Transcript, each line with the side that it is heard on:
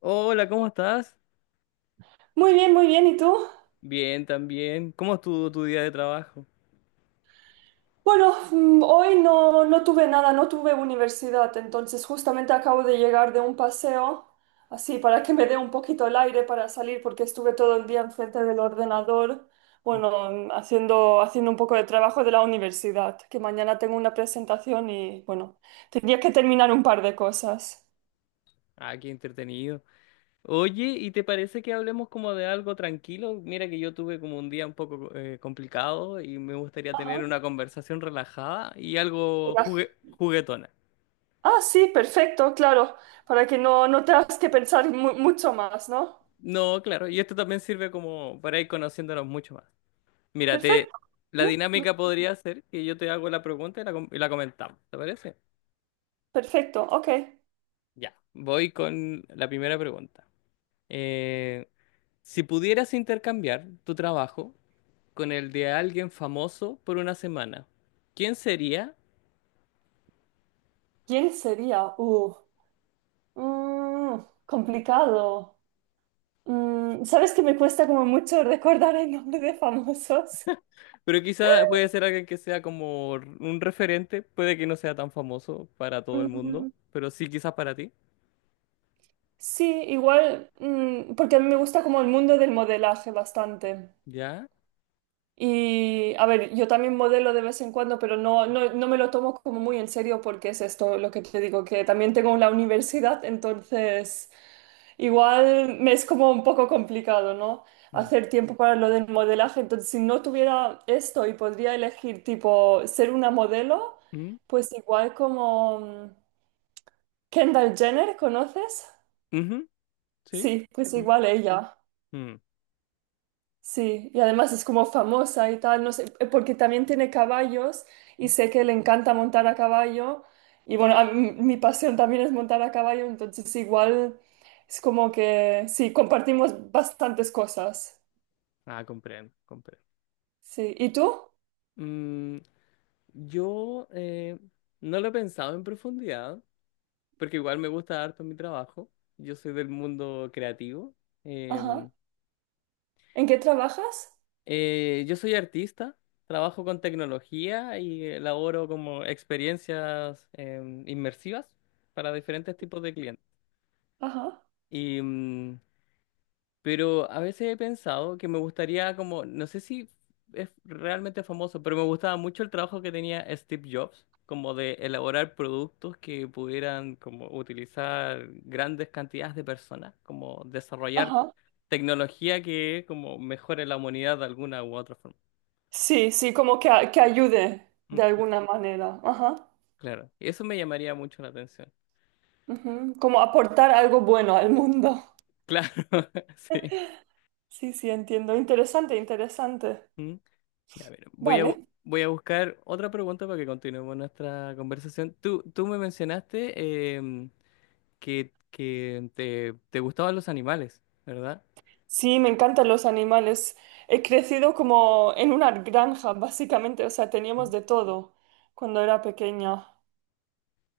left: Hola, ¿cómo estás?
right: Muy bien, muy bien. ¿Y tú?
left: Bien, también. ¿Cómo estuvo tu día de trabajo?
right: Bueno, hoy no tuve nada, no tuve universidad, entonces justamente acabo de llegar de un paseo, así para que me dé un poquito el aire para salir, porque estuve todo el día enfrente del ordenador, bueno, haciendo un poco de trabajo de la universidad, que mañana tengo una presentación y bueno, tenía que terminar un par de cosas.
left: Ah, qué entretenido. Oye, ¿y te parece que hablemos como de algo tranquilo? Mira que yo tuve como un día un poco complicado y me gustaría tener
right: Ajá.
left: una conversación relajada y algo
right: Era-
left: juguetona.
right: Ah, sí, perfecto, claro, para que no tengas que pensar mucho más, ¿no?
left: No, claro, y esto también sirve como para ir conociéndonos mucho más. Mira, te-
right: Perfecto,
left: la
right: sí,
left: dinámica podría ser que yo te hago la pregunta y y la comentamos, ¿te parece?
right: perfecto, ok.
left: Ya, voy con la primera pregunta. Eh, si pudieras intercambiar tu trabajo con el de alguien famoso por una semana, ¿quién sería?
right: ¿Quién sería? Complicado. ¿Sabes que me cuesta como mucho recordar el nombre de famosos?
left: Pero quizá puede ser alguien que sea como un referente, puede que no sea tan famoso para todo el mundo,
right: Mm,
left: pero sí quizás para ti.
right: sí, igual, porque a mí me gusta como el mundo del modelaje bastante.
left: ¿Ya?
right: Y a ver, yo también modelo de vez en cuando, pero no me lo tomo como muy en serio porque es esto lo que te digo, que también tengo la universidad, entonces igual me es como un poco complicado, ¿no?
left: Mm,
right: Hacer tiempo para lo del modelaje. Entonces, si no tuviera esto y podría elegir tipo ser una modelo,
left: mm,
right: pues igual como Kendall Jenner, ¿conoces?
left: ujú. ¿Sí?
right: Sí, pues
left: Mm,
right: igual ella.
left: mm,
right: Sí, y además es como famosa y tal, no sé, porque también tiene caballos y
left: mm.
right: sé que le encanta montar a caballo y bueno, mi pasión también es montar a caballo, entonces igual es como que sí, compartimos bastantes cosas.
left: Ah, comprendo, comprendo.
right: Sí, ¿y tú?
left: Mm, yo no lo he pensado en profundidad, porque igual me gusta harto mi trabajo. Yo soy del mundo creativo.
right: Ajá.
left: Em,
right: ¿En qué trabajas?
left: yo soy artista, trabajo con tecnología y elaboro como experiencias inmersivas para diferentes tipos de clientes.
right: Ajá.
left: Y mm, Pero a veces he pensado que me gustaría como, no sé si es realmente famoso, pero me gustaba mucho el trabajo que tenía Steve Jobs, como de elaborar productos que pudieran como utilizar grandes cantidades de personas, como desarrollar
right: Ajá.
left: tecnología que como mejore la humanidad de alguna u otra forma.
right: Sí, sí, como que, que ayude de
left: Mm,
right: alguna manera. Ajá.
left: claro, eso me llamaría mucho la atención.
right: Ujú, como aportar algo bueno al mundo.
left: Claro, sí.
right: Sí, sí, entiendo. Interesante, interesante.
left: Mm. Ya, a ver,
right: Vale.
left: voy a buscar otra pregunta para que continuemos nuestra conversación. Tú me mencionaste que te gustaban los animales, ¿verdad?
right: Sí, me encantan los animales. He crecido como en una granja, básicamente, o sea,
left: Mm.
right: teníamos de todo cuando era pequeña.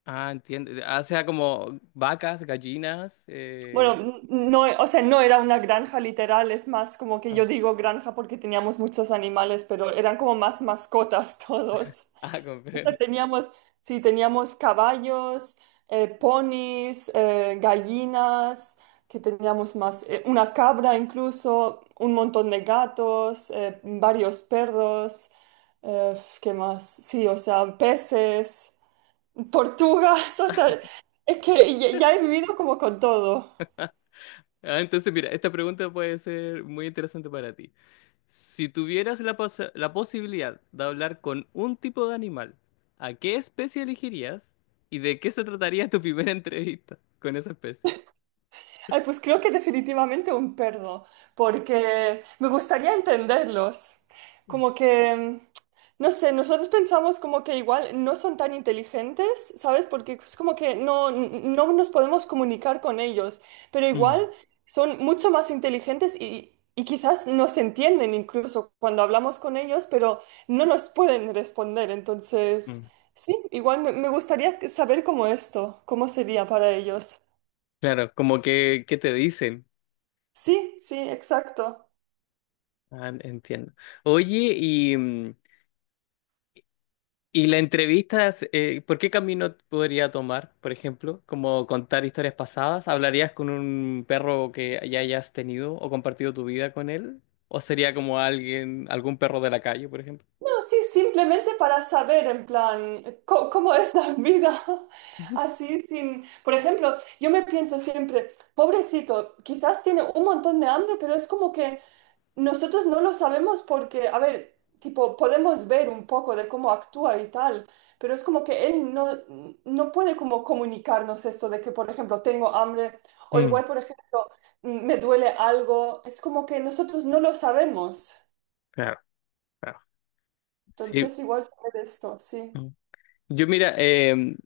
left: Ah, entiendo. Ah, o sea, como vacas, gallinas.
right: Bueno, no, o sea, no era una granja literal, es más como que
left: Ah,
right: yo digo granja porque teníamos muchos animales, pero eran como más mascotas todos.
left: ah,
right: O sea,
left: comprendo.
right: teníamos, sí, teníamos caballos, ponis, gallinas, que teníamos más, una cabra incluso, un montón de gatos, varios perros, eh, ¿qué más? Sí, o sea, peces, tortugas, o sea, es que ya, ya he vivido como con todo.
left: Ah, entonces, mira, esta pregunta puede ser muy interesante para ti. Si tuvieras la posibilidad de hablar con un tipo de animal, ¿a qué especie elegirías y de qué se trataría tu primera entrevista con esa especie?
right: Ay, pues creo que definitivamente un perro, porque me gustaría entenderlos.
left: Mm,
right: Como que, no sé, nosotros pensamos como que igual no son tan inteligentes, ¿sabes? Porque es como que no nos podemos comunicar con ellos, pero igual son mucho más inteligentes y quizás nos entienden incluso cuando hablamos con ellos, pero no nos pueden responder. Entonces,
left: mm.
right: sí, igual me gustaría saber cómo esto, cómo sería para ellos.
left: Claro, como que, ¿qué te dicen?
right: Sí, sí, exacto.
left: Ah, entiendo. Oye, y la entrevista, ¿por qué camino podría tomar, por ejemplo? Como contar historias pasadas. ¿Hablarías con un perro que ya hayas tenido o compartido tu vida con él? ¿O sería como alguien, algún perro de la calle, por ejemplo?
right: No, sí, simplemente para saber en plan cómo es la vida así sin... Por ejemplo, yo me pienso siempre, pobrecito, quizás tiene un montón de hambre, pero es como que nosotros no lo sabemos porque, a ver, tipo, podemos ver un poco de cómo actúa y tal, pero es como que él no, no puede como comunicarnos esto de que, por ejemplo, tengo hambre o
left: Mm,
right: igual, por ejemplo, me duele algo. Es como que nosotros no lo sabemos.
left: claro, claro. Sí.
right: Entonces igual saber esto, sí.
left: Yo mira, em,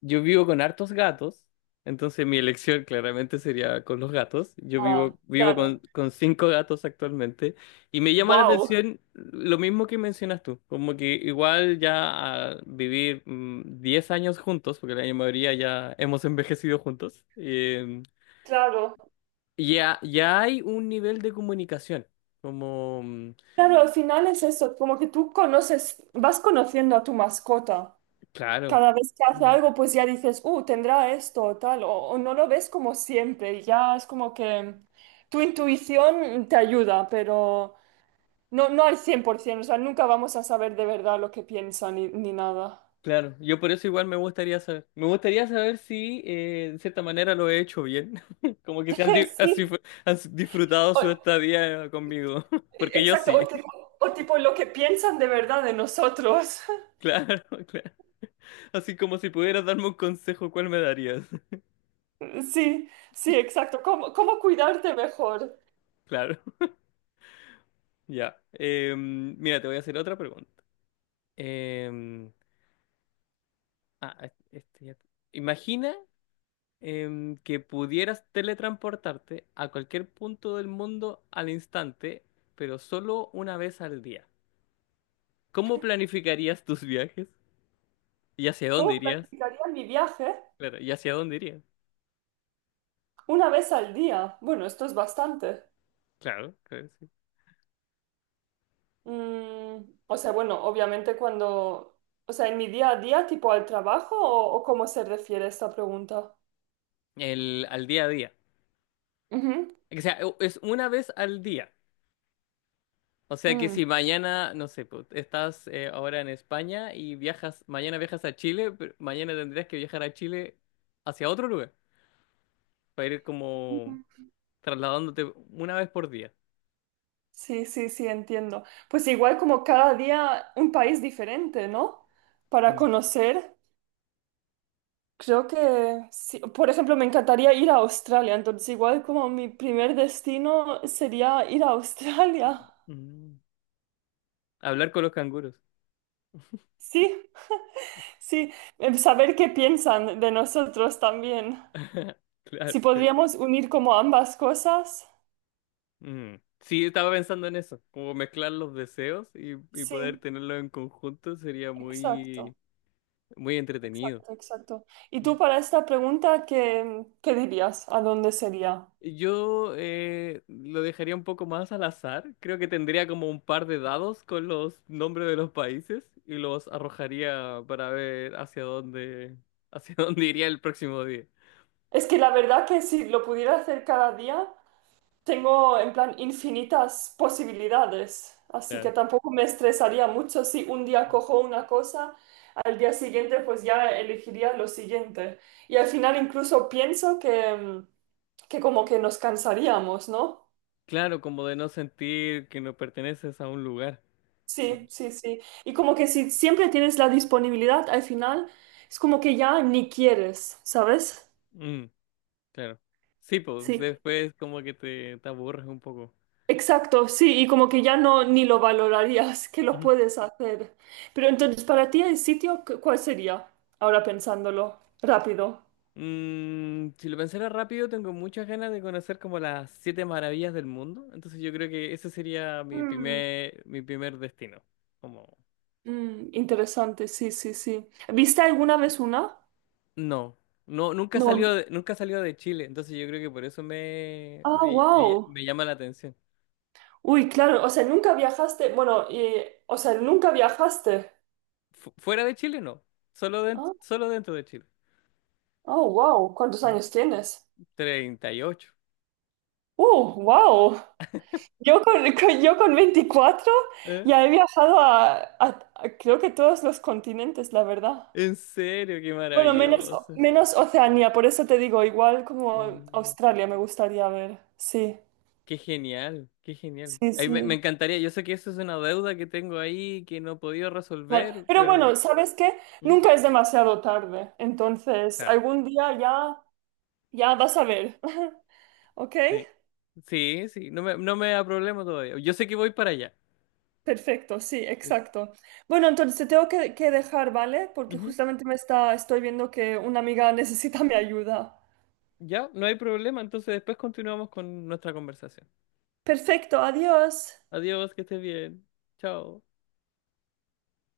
left: yo vivo con hartos gatos, entonces mi elección claramente sería con los gatos.
right: Ah,
left: Vivo
right: claro.
left: con cinco gatos actualmente y me llama la
right: Wow,
left: atención lo mismo que mencionas tú, como que igual ya al vivir 10 años juntos, porque la mayoría ya hemos envejecido juntos.
right: claro.
left: Ya hay un nivel de comunicación, como,
right: Claro, al final es eso, como que tú conoces, vas conociendo a tu mascota.
left: claro.
right: Cada vez que hace algo, pues ya dices, tendrá esto o tal, o no lo ves como siempre. Y ya es como que tu intuición te ayuda, pero no al 100%, o sea, nunca vamos a saber de verdad lo que piensan ni, ni nada.
left: Claro, yo por eso igual me gustaría saber. Me gustaría saber si de cierta manera lo he hecho bien. Como que se han, di- así
right: Sí,
left: fue- han s- disfrutado su
right: o-
left: estadía conmigo. Porque yo
right: exacto,
left: sí.
right: o tipo lo que piensan de verdad de nosotros.
left: Claro, claro. Así como si pudieras darme un consejo, ¿cuál me darías?
right: Sí, sí, exacto. ¿Cómo, cómo cuidarte mejor?
left: Claro, ya. Mira, te voy a hacer otra pregunta. Em, ah, es- este ya- Imagina que pudieras teletransportarte a cualquier punto del mundo al instante, pero solo una vez al día. ¿Cómo planificarías tus viajes? ¿Y hacia dónde
right: ¿Cómo
left: irías?
right: planificaría mi viaje?
left: Claro, ¿y hacia dónde irías?
right: Una vez al día. Bueno, esto es bastante.
left: Claro, claro, sí.
right: O sea, bueno, obviamente cuando... O sea, en mi día a día, tipo al trabajo, o cómo se refiere esta pregunta.
left: El, al día a día.
right: Ujú,
left: Es una vez al día. O sea que
right: mm,
left: si mañana, no sé, pues, estás ahora en España y viajas, mañana viajas a Chile, pero mañana tendrías que viajar a Chile hacia otro lugar, para ir
right: ujú.
left: como trasladándote una vez por día.
right: Sí, sí, sí, entiendo. Pues igual como cada día un país diferente, ¿no? Para
left: Mm.
right: conocer. Creo que, sí. Por ejemplo, me encantaría ir a Australia, entonces igual como mi primer destino sería ir a Australia.
left: Mm. Hablar con los canguros.
right: Sí, sí, em, saber qué piensan de nosotros también.
left: Claro,
right: Si
left: claro.
right: podríamos unir como ambas cosas.
left: Mm. Sí, estaba pensando en eso, como mezclar los deseos y poder
right: Sí,
left: tenerlos en conjunto sería
right: exacto,
left: muy, muy entretenido.
right: exacto, exacto. ¿Y tú para esta pregunta qué, qué dirías? ¿A dónde sería?
left: Yo lo dejaría un poco más al azar, creo que tendría como un par de dados con los nombres de los países y los arrojaría para ver hacia dónde iría el próximo día.
right: Es que la verdad que si lo pudiera hacer cada día, tengo en plan infinitas posibilidades, así que
left: Claro.
right: tampoco me estresaría mucho si un día cojo una cosa, al día siguiente pues ya elegiría lo siguiente. Y al final incluso pienso que, que como que nos cansaríamos, ¿no?
left: Claro, como de no sentir que no perteneces a un lugar.
right: Sí, sí, sí. Y como que si siempre tienes la disponibilidad, al final es como que ya ni quieres, ¿sabes?
left: Mm, claro. Sí, pues
right: Sí.
left: después como que te aburres un poco.
right: Exacto, sí, y como que ya no ni lo valorarías que lo
left: Ujú.
right: puedes hacer. Pero entonces, para ti el sitio, ¿cuál sería? Ahora pensándolo, rápido.
left: Mm, si lo pensara rápido, tengo muchas ganas de conocer como las siete maravillas del mundo. Entonces yo creo que ese sería
right: Mm,
left: mi primer destino. Como,
right: mm, interesante, sí, sí, sí. ¿Viste alguna vez una?
left: no, no,
right: No.
left: nunca salió de Chile. Entonces yo creo que por eso
right: Ah, wow.
left: me llama la atención.
right: Uy, claro, o sea, nunca viajaste, bueno, o sea, nunca viajaste.
left: Fuera de Chile, no.
right: Ah,
left: Solo dentro de Chile.
right: oh, wow, ¿cuántos
left: Mm.
right: años tienes?
left: 38.
right: Wow. Yo con 24
left: ¿Eh?
right: ya he viajado a, a creo que todos los continentes, la verdad.
left: En serio, qué
right: Bueno, menos,
left: maravilloso.
right: menos Oceanía, por eso te digo, igual como
left: Mm.
right: Australia me gustaría ver. Sí,
left: Qué genial, qué genial.
right: sí,
left: Ay, me
right: sí.
left: encantaría, yo sé que eso es una deuda que tengo ahí que no he podido
right: Vale.
left: resolver,
right: Pero
left: pero...
right: bueno, ¿sabes qué?
left: ¿Mm?
right: Nunca es demasiado tarde, entonces
left: Claro.
right: algún día ya, ya vas a ver. ¿Ok?
left: Sí, sí, sí, no me da problema todavía. Yo sé que voy para allá.
right: Perfecto, sí,
left: Sí.
right: exacto. Bueno, entonces te tengo que dejar, ¿vale? Porque
left: Ujú.
right: justamente me está, estoy viendo que una amiga necesita mi ayuda.
left: Ya, no hay problema, entonces después continuamos con nuestra conversación.
right: Perfecto, adiós.
left: Adiós, que estés bien. Chao.